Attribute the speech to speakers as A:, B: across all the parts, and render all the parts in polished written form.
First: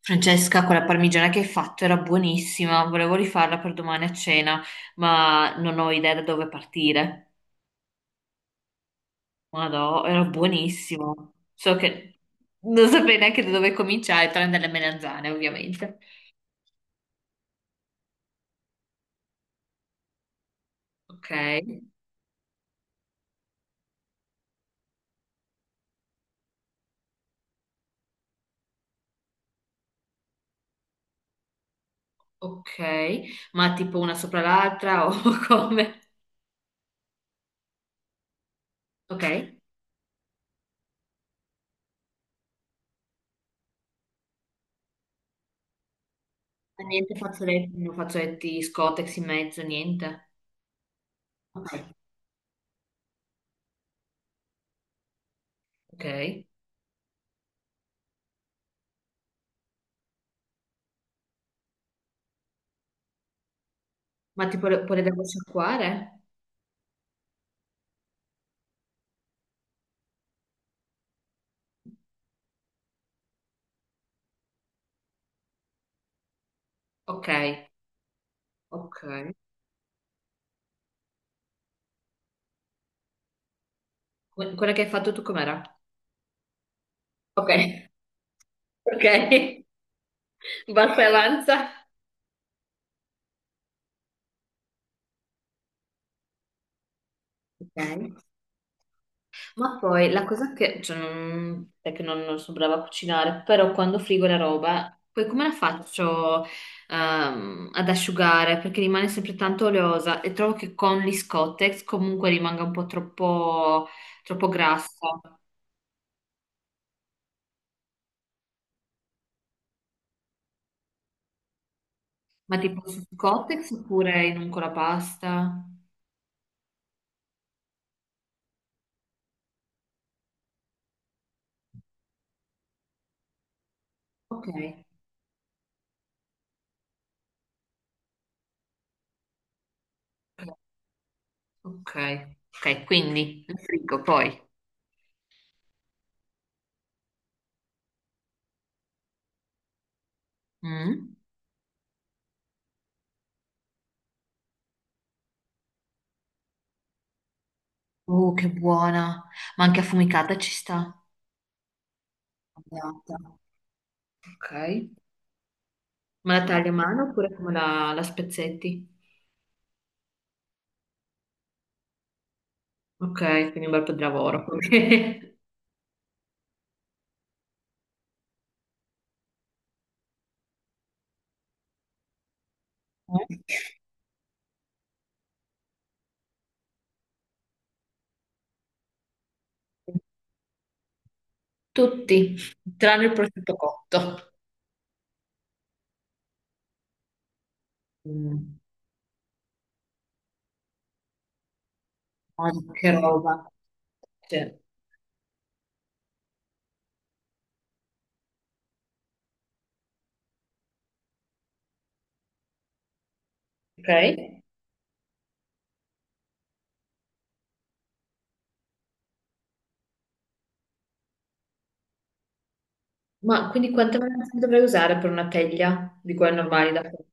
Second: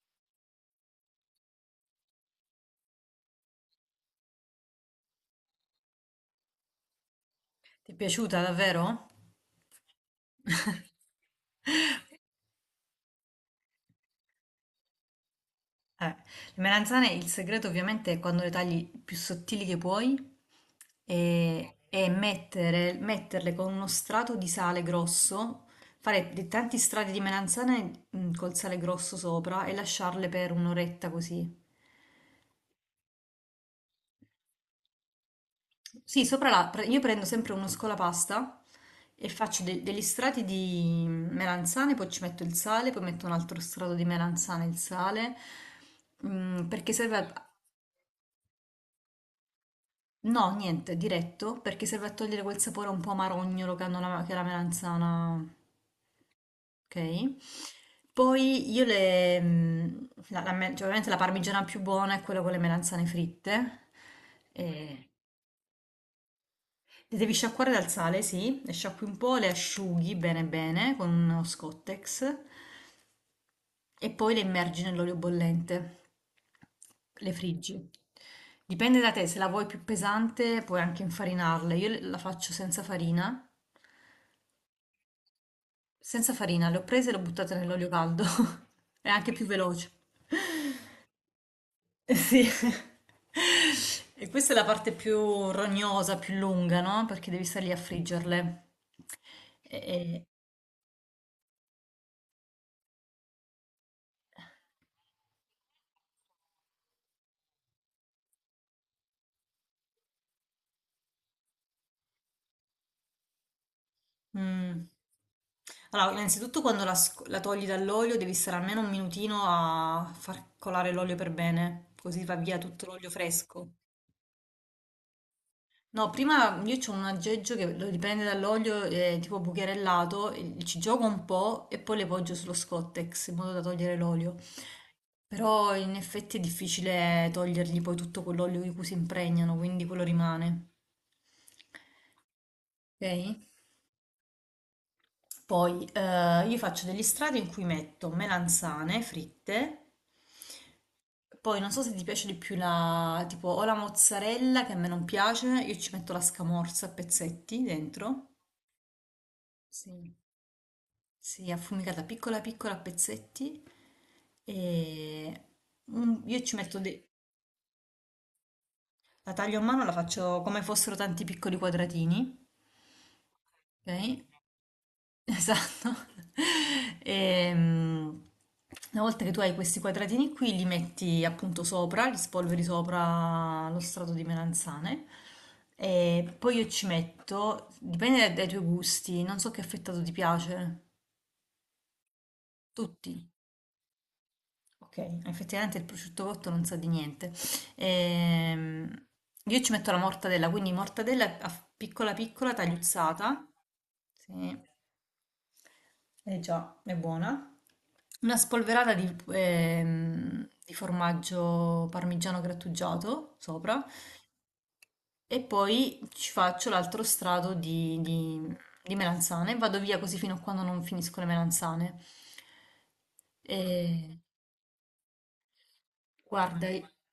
A: Francesca, quella parmigiana che hai fatto era buonissima, volevo rifarla per domani a cena, ma non ho idea da dove partire.
B: Ti è piaciuta davvero?
A: Madò, era buonissimo. So che non saprei neanche da dove cominciare, tranne dalle melanzane, ovviamente.
B: Le melanzane, il segreto ovviamente è quando le tagli più sottili che puoi
A: Ok,
B: e, metterle con uno strato di sale grosso, fare dei tanti strati di melanzane col sale grosso sopra e lasciarle per un'oretta così.
A: ok, ma tipo una sopra l'altra o come?
B: Sì, sopra io prendo sempre uno scolapasta
A: Ok.
B: e faccio degli strati di melanzane, poi ci metto il sale, poi metto un altro strato di melanzane e il sale,
A: Ma
B: perché
A: niente
B: serve a...
A: fazzoletti, non fazzoletti scotex in mezzo, niente.
B: No, niente, diretto,
A: Ok,
B: perché serve a togliere quel sapore un po' amarognolo che hanno che la melanzana,
A: ok,
B: ok? Poi io cioè, ovviamente la parmigiana più buona è quella con le melanzane fritte,
A: ma tipo le, poi le
B: e
A: devo sciacquare?
B: le devi sciacquare dal sale, sì, le sciacqui un po', le asciughi bene bene con uno Scottex e poi le immergi nell'olio bollente.
A: Ok,
B: Le friggi. Dipende
A: ok.
B: da te, se la vuoi più pesante puoi anche infarinarle. Io la faccio senza farina.
A: Quella che hai fatto tu com'era?
B: Senza farina, le ho prese e le ho
A: Ok,
B: buttate nell'olio caldo.
A: ok,
B: È anche più veloce.
A: basta e avanza.
B: Eh sì. E questa è la parte più rognosa, più lunga, no? Perché devi stare lì a
A: Ok.
B: friggerle.
A: Ma poi la
B: E,
A: cosa che, cioè, non, è che non, non sono brava a cucinare, però quando frigo la roba, poi come la faccio ad asciugare? Perché rimane sempre tanto oleosa e trovo che con gli Scottex comunque rimanga un po' troppo, troppo
B: mm.
A: grassa.
B: Allora, innanzitutto quando la togli dall'olio devi stare almeno un minutino a far colare l'olio per bene, così va via
A: Ma
B: tutto
A: tipo su
B: l'olio fresco.
A: Scottex oppure in un colapasta?
B: No, prima io ho un aggeggio che lo dipende dall'olio, tipo bucherellato, e ci gioco un po' e poi le poggio sullo Scottex in modo da togliere l'olio.
A: Ok,
B: Però in effetti è difficile togliergli poi tutto quell'olio di cui si impregnano, quindi quello rimane.
A: ok, ok,
B: Ok?
A: quindi lo frigo poi.
B: Poi io faccio degli strati in cui metto melanzane fritte,
A: Mm.
B: poi non so se ti piace di più tipo o la mozzarella che a me non piace, io ci metto la scamorza a pezzetti dentro,
A: Oh, che buona. Ma anche
B: sì,
A: affumicata ci sta.
B: sì, affumicata piccola piccola a
A: Andata.
B: pezzetti
A: Ok.
B: e
A: Ma
B: io
A: la
B: ci
A: tagli a
B: metto,
A: mano
B: de-
A: oppure come la, la spezzetti?
B: la taglio a mano, la faccio come fossero tanti piccoli quadratini,
A: Ok, quindi un bel po' di
B: ok?
A: lavoro.
B: Esatto. Ehm, una volta che tu hai questi quadratini qui, li metti appunto sopra, li spolveri
A: Ok. Eh?
B: sopra lo strato di melanzane e poi io ci metto, dipende dai tuoi gusti, non so che affettato ti piace,
A: Tutti, tranne il
B: tutti.
A: prosciutto cotto.
B: Ok, effettivamente il prosciutto cotto non sa di niente.
A: Mm.
B: Ehm, io ci metto la mortadella, quindi mortadella piccola piccola
A: Guarda che
B: tagliuzzata.
A: roba. Sì.
B: Sì. Eh già, è buona. Una spolverata di formaggio parmigiano grattugiato sopra
A: Ok.
B: e poi ci faccio l'altro strato di melanzane. Vado via così fino a quando non finisco le melanzane.
A: Ma quindi quante
B: E,
A: melanzane dovrei usare per una teglia di quelle
B: guarda,
A: normali da fare?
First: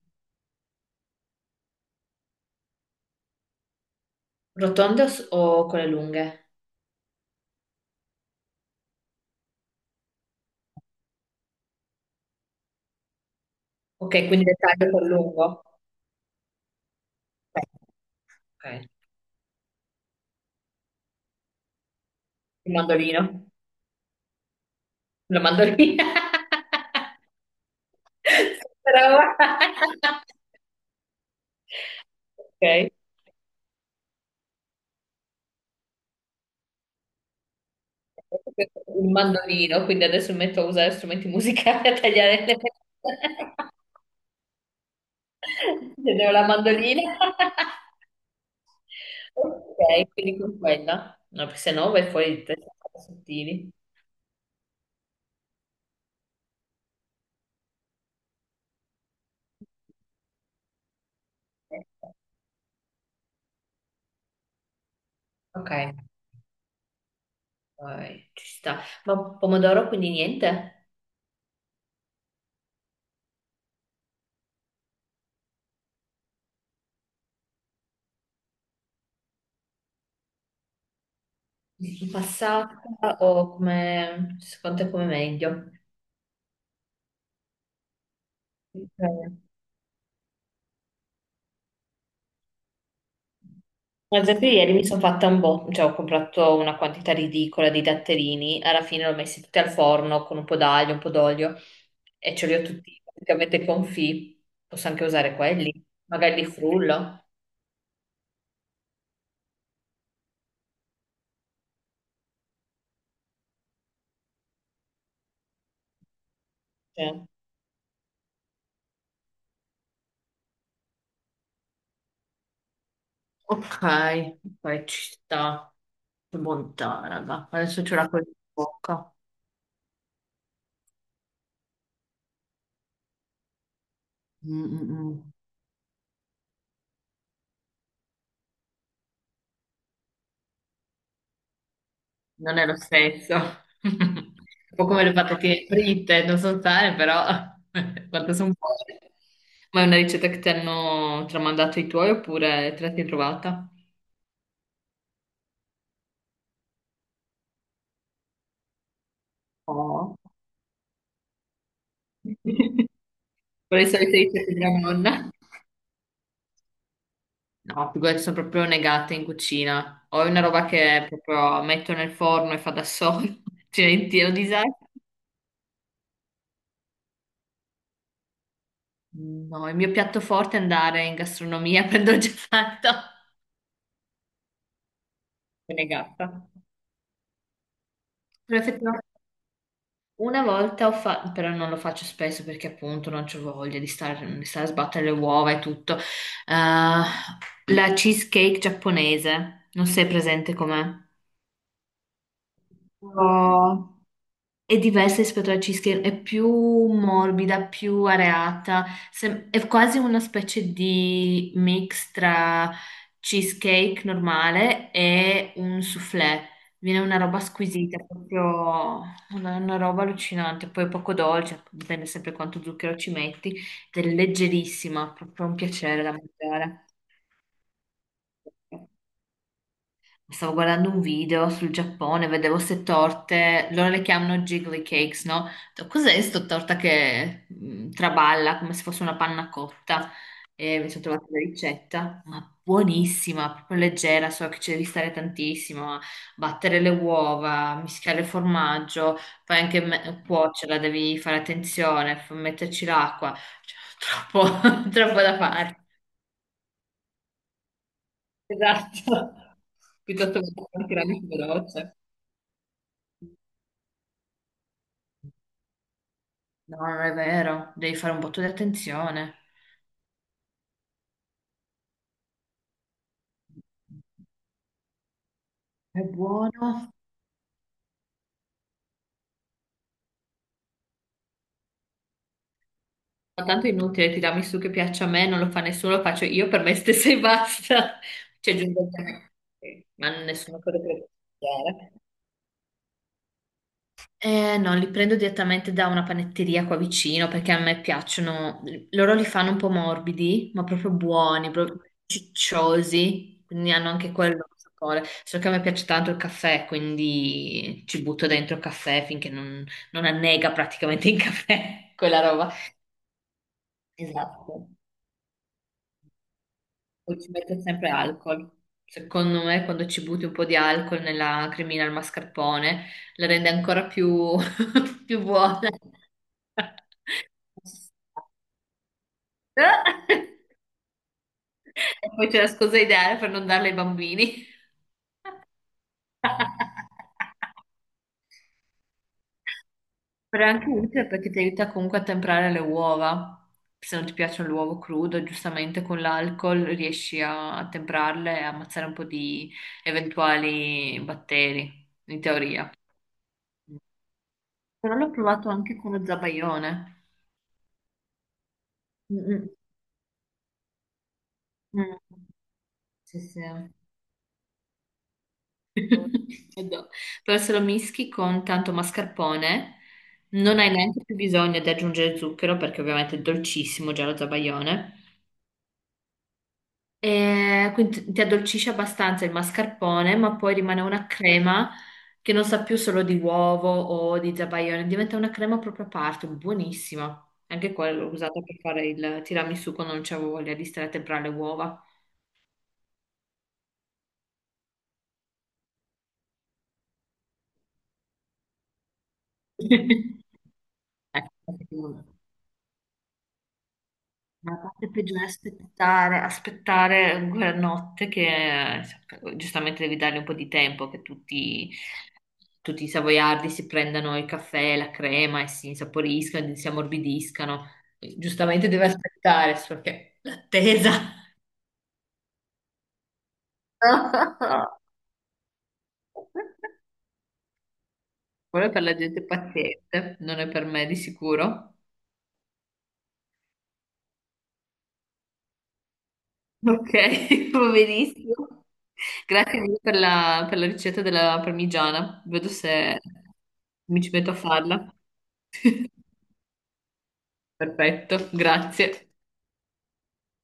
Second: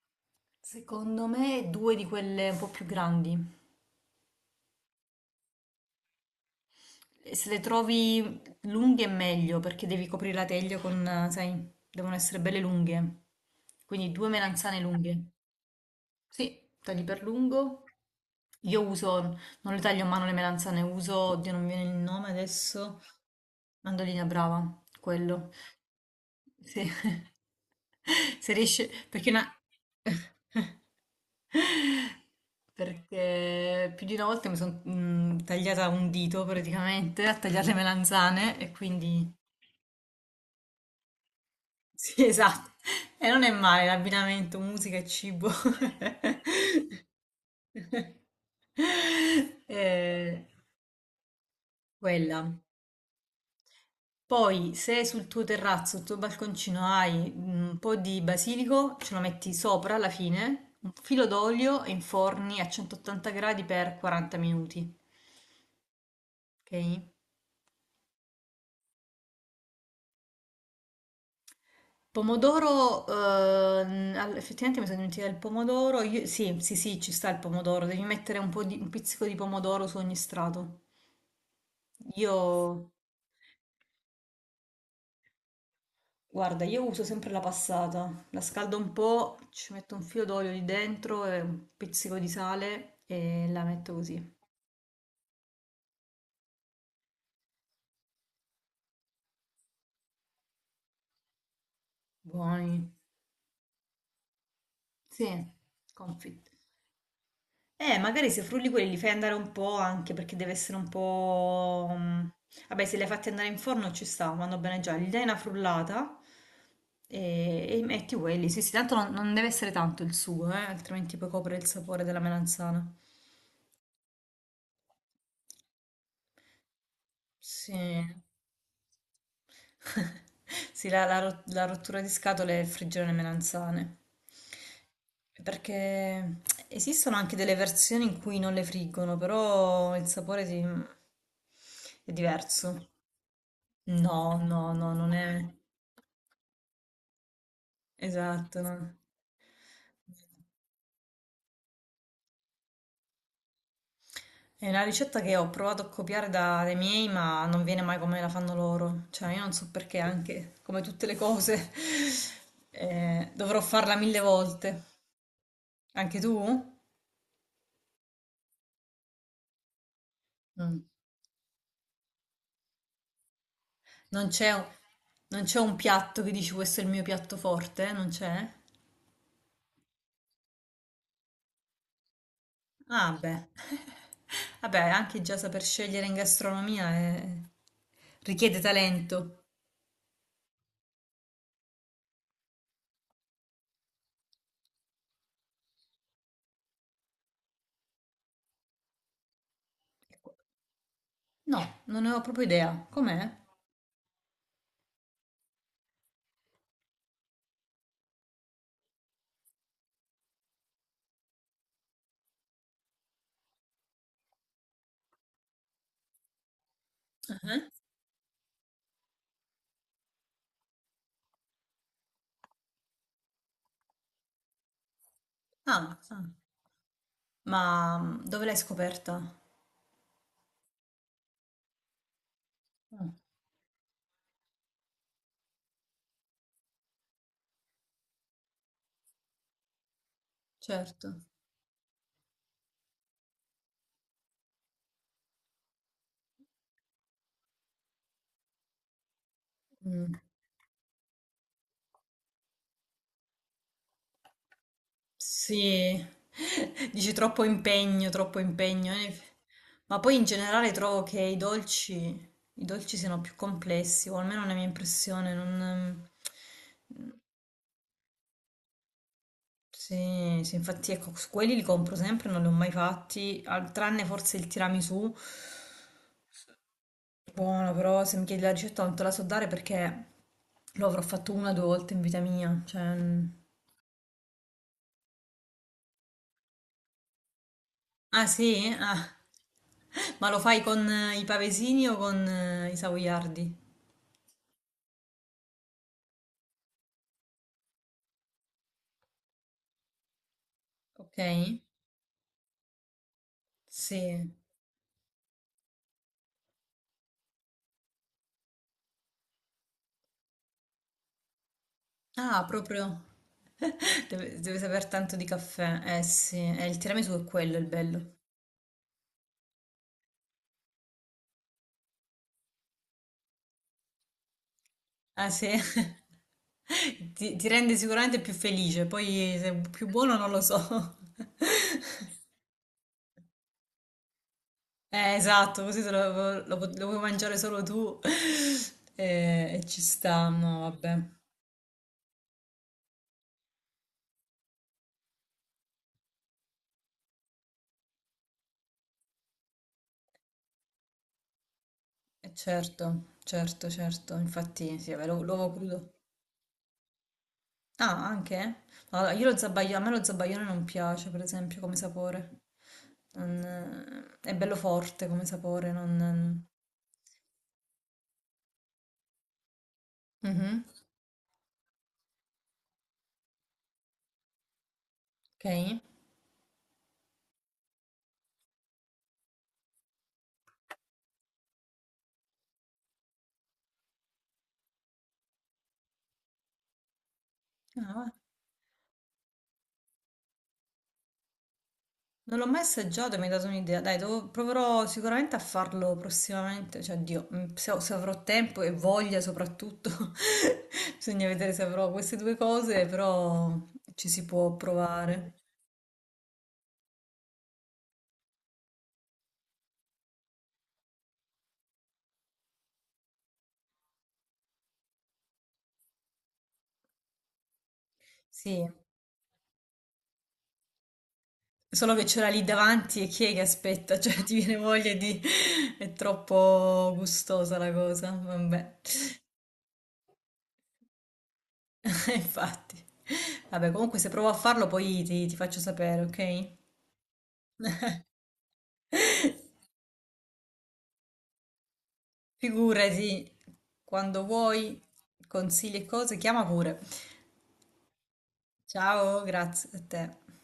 B: secondo me due di quelle un po' più grandi.
A: Rotonde o, o quelle lunghe?
B: E se le trovi lunghe è meglio perché devi coprire la teglia con, sai, devono essere belle lunghe. Quindi
A: Ok,
B: due
A: quindi le
B: melanzane
A: taglio col
B: lunghe.
A: lungo.
B: Sì, tagli per lungo. Io
A: Ok.
B: uso, non le taglio a mano le melanzane, uso, oddio non mi viene il nome
A: Il
B: adesso,
A: mandolino.
B: mandolina brava,
A: Lo
B: quello.
A: mando lì.
B: Sì. Se riesce,
A: Brava.
B: perché una...
A: Ok.
B: Perché più di una volta mi sono tagliata un dito praticamente a tagliare le melanzane e
A: Il
B: quindi...
A: mandolino, quindi adesso mi metto a usare strumenti musicali a
B: Sì,
A: tagliare le
B: esatto. E non è male l'abbinamento musica e cibo.
A: Vedevo la mandolina. Ok, quindi
B: Eh,
A: con quella. No, perché se no vai fuori
B: quella.
A: di testa con i sottili.
B: Poi, se sul tuo terrazzo, sul tuo balconcino hai un po' di basilico, ce lo metti sopra alla fine, un filo d'olio e inforni a 180 gradi per 40 minuti.
A: Ok,
B: Ok?
A: vai, ci sta. Ma pomodoro quindi niente?
B: Pomodoro, effettivamente mi sono dimenticata il pomodoro. Sì, sì, sì, ci sta il pomodoro. Devi mettere un pizzico di pomodoro su ogni strato. Io
A: Passata o come secondo te come meglio?
B: Guarda, io uso sempre la passata, la scaldo un po',
A: Ok.
B: ci metto un filo d'olio lì dentro e un pizzico di sale e la metto così.
A: Guardate, ieri mi sono fatta un botto, cioè ho comprato una quantità ridicola di datterini, alla fine li ho messi tutti al forno con un po' d'aglio, un po' d'olio e ce li ho
B: Buoni.
A: tutti praticamente confì. Posso anche
B: Sì,
A: usare quelli, magari li
B: confit.
A: frullo.
B: Magari se frulli quelli li fai andare un po' anche perché deve essere un po'... mm, vabbè, se li hai fatti andare in forno ci sta, vanno bene già. Gli dai una frullata
A: Cioè,
B: e metti quelli. Sì, sì, tanto non deve essere tanto il sugo, altrimenti poi copre il sapore della melanzana.
A: ok, ok, ci sta. Che bontà, raga. Adesso ce
B: Sì.
A: l'ho con in bocca.
B: Sì, la rottura di scatole e il friggere le melanzane.
A: Mm, mm, mm.
B: Perché esistono anche delle versioni in cui non le friggono, però il sapore è
A: Non è lo
B: diverso.
A: stesso. Un
B: No, no,
A: po'
B: no,
A: come
B: non
A: le
B: è
A: patatine fritte, non so sane, però quanto sono
B: esatto. No.
A: buone. Ma è una ricetta che ti hanno tramandato i tuoi oppure te la sei trovata?
B: È una ricetta che ho provato a copiare dai miei, ma non viene mai come la fanno loro. Cioè, io non so perché,
A: Oh.
B: anche come tutte le cose, dovrò
A: Quali
B: farla
A: sono le solite
B: mille
A: ricette della
B: volte.
A: nonna?
B: Anche tu?
A: No, figurati, sono proprio negata in cucina. Ho una roba
B: Mm.
A: che proprio metto nel forno e fa da solo. Cioè, in
B: Non
A: tiro
B: c'è un,
A: disastro.
B: non c'è un piatto che dici questo è il mio piatto forte? Eh? Non c'è?
A: No, il mio piatto forte è andare in gastronomia, prendo già fatto.
B: Ah, beh. Vabbè, anche già saper
A: Sono
B: scegliere in
A: negata.
B: gastronomia richiede
A: Perfetto.
B: talento.
A: Una volta ho fatto, però non lo faccio spesso perché appunto non c'ho voglia di stare a sbattere le uova e tutto. La cheesecake giapponese, non sei presente com'è?
B: No, non ne ho proprio idea. Com'è?
A: No. È diversa rispetto alla cheesecake, è più morbida, più areata, è quasi una specie di mix tra cheesecake normale e un soufflé. Viene una roba
B: Mhm.
A: squisita, proprio una roba allucinante, poi poco dolce, dipende sempre quanto zucchero ci metti, ed è leggerissima, proprio un
B: Ah,
A: piacere da
B: ah.
A: mangiare.
B: Ma dove l'hai scoperta?
A: Stavo guardando un video sul Giappone, vedevo ste
B: Ah,
A: torte, loro le chiamano jiggly cakes, no? Ho detto, cos'è sto torta che traballa come se fosse una panna cotta? E mi sono
B: certo.
A: trovata la ricetta, ma buonissima, proprio leggera, so che ci devi stare tantissimo a battere le uova, mischiare il formaggio, poi anche
B: Mm.
A: cuocerla, devi fare attenzione, metterci l'acqua, cioè, troppo, troppo da fare.
B: Sì, dici troppo impegno, troppo impegno. Eh.
A: Esatto.
B: Ma poi in
A: Piuttosto che
B: generale
A: fare
B: trovo che
A: anche la veloce.
B: i dolci siano più complessi, o almeno è una mia impressione. Non...
A: No, non è vero, devi fare un botto di attenzione.
B: Sì, sì, infatti ecco, su quelli li compro sempre, non li ho mai fatti, tranne forse il tiramisù.
A: È buono.
B: Buono, però se mi chiedi la ricetta non te la so dare perché lo avrò fatto una o due volte in vita mia. Cioè... mm,
A: Ma tanto è inutile tirarmi su che piaccia a me, non lo fa nessuno, lo faccio io per me stessa e basta.
B: ah
A: Cioè,
B: sì?
A: giusto,
B: Ah.
A: ma
B: Ma lo
A: nessuno
B: fai
A: può
B: con
A: piacere.
B: i pavesini o con i savoiardi?
A: No, li prendo direttamente da una panetteria qua vicino perché a me piacciono. Loro li fanno un po' morbidi, ma proprio
B: Ok?
A: buoni, proprio cicciosi, quindi hanno anche
B: Sì.
A: quello sapore. Solo che a me piace tanto il caffè, quindi ci butto dentro il caffè finché non, non annega praticamente il caffè, quella
B: Ah,
A: roba.
B: proprio. Deve, deve
A: Esatto.
B: saper tanto di caffè. Eh sì, il
A: O
B: tiramisù è
A: ci
B: quello
A: mette
B: il
A: sempre
B: bello.
A: alcol. Secondo me, quando ci butti un po' di alcol nella cremina al mascarpone, la rende ancora più, più
B: Ah sì?
A: buona.
B: Ti rende sicuramente più felice, poi se è più buono non lo so.
A: E poi c'è la scusa ideale per non darla ai bambini.
B: Esatto, così lo puoi mangiare solo tu. E, ci sta,
A: Però è
B: no,
A: anche
B: vabbè.
A: utile perché ti aiuta comunque a temprare le uova. Se non ti piace l'uovo crudo, giustamente con l'alcol riesci a, a temprarle e a ammazzare un po' di eventuali batteri, in teoria.
B: Certo, certo, certo, infatti sì,
A: Però
B: vabbè,
A: l'ho provato
B: l'uovo
A: anche
B: crudo.
A: con lo zabaione.
B: Ah, anche? Eh? Allora,
A: Mm,
B: a me lo zabaione non piace, per esempio, come
A: mm, mm.
B: sapore.
A: Sì, sì.
B: Non... è bello forte come sapore, non...
A: Adoro. Però se lo mischi con tanto mascarpone, non
B: Mhm,
A: hai neanche più bisogno di aggiungere zucchero perché ovviamente è dolcissimo già lo zabaione.
B: ok.
A: E quindi ti addolcisce abbastanza il mascarpone, ma poi rimane una crema che non sa più solo di uovo o di zabaione, diventa una crema proprio a parte, buonissima. Anche quella
B: Ah,
A: l'ho
B: va.
A: usata per fare il tiramisù quando non c'avevo voglia di stare a temprare le uova.
B: Non l'ho mai assaggiato e mi hai dato un'idea. Dai, proverò sicuramente a farlo prossimamente, cioè, Dio, se avrò tempo e voglia soprattutto. Bisogna vedere se avrò
A: Ecco,
B: queste due cose, però ci si può
A: la parte peggiore è
B: provare.
A: aspettare, aspettare quella notte che giustamente devi dargli un po' di tempo che tutti, tutti i savoiardi si prendano il caffè, la crema e si insaporiscano, e si ammorbidiscano.
B: Sì.
A: Giustamente deve aspettare, solo che l'attesa.
B: Solo che ce l'ha lì davanti e chi è che aspetta? Cioè, ti viene voglia di... È troppo gustosa la cosa.
A: Quello è
B: Vabbè,
A: per la gente paziente, non è per me di sicuro.
B: infatti. Vabbè, comunque se provo a farlo poi ti faccio sapere, ok?
A: Ok, va benissimo. Grazie mille per la ricetta della parmigiana. Vedo se
B: Figurati,
A: mi ci
B: quando
A: metto a
B: vuoi,
A: farla.
B: consigli e cose, chiama pure.
A: Perfetto, grazie.
B: Ciao, grazie a te.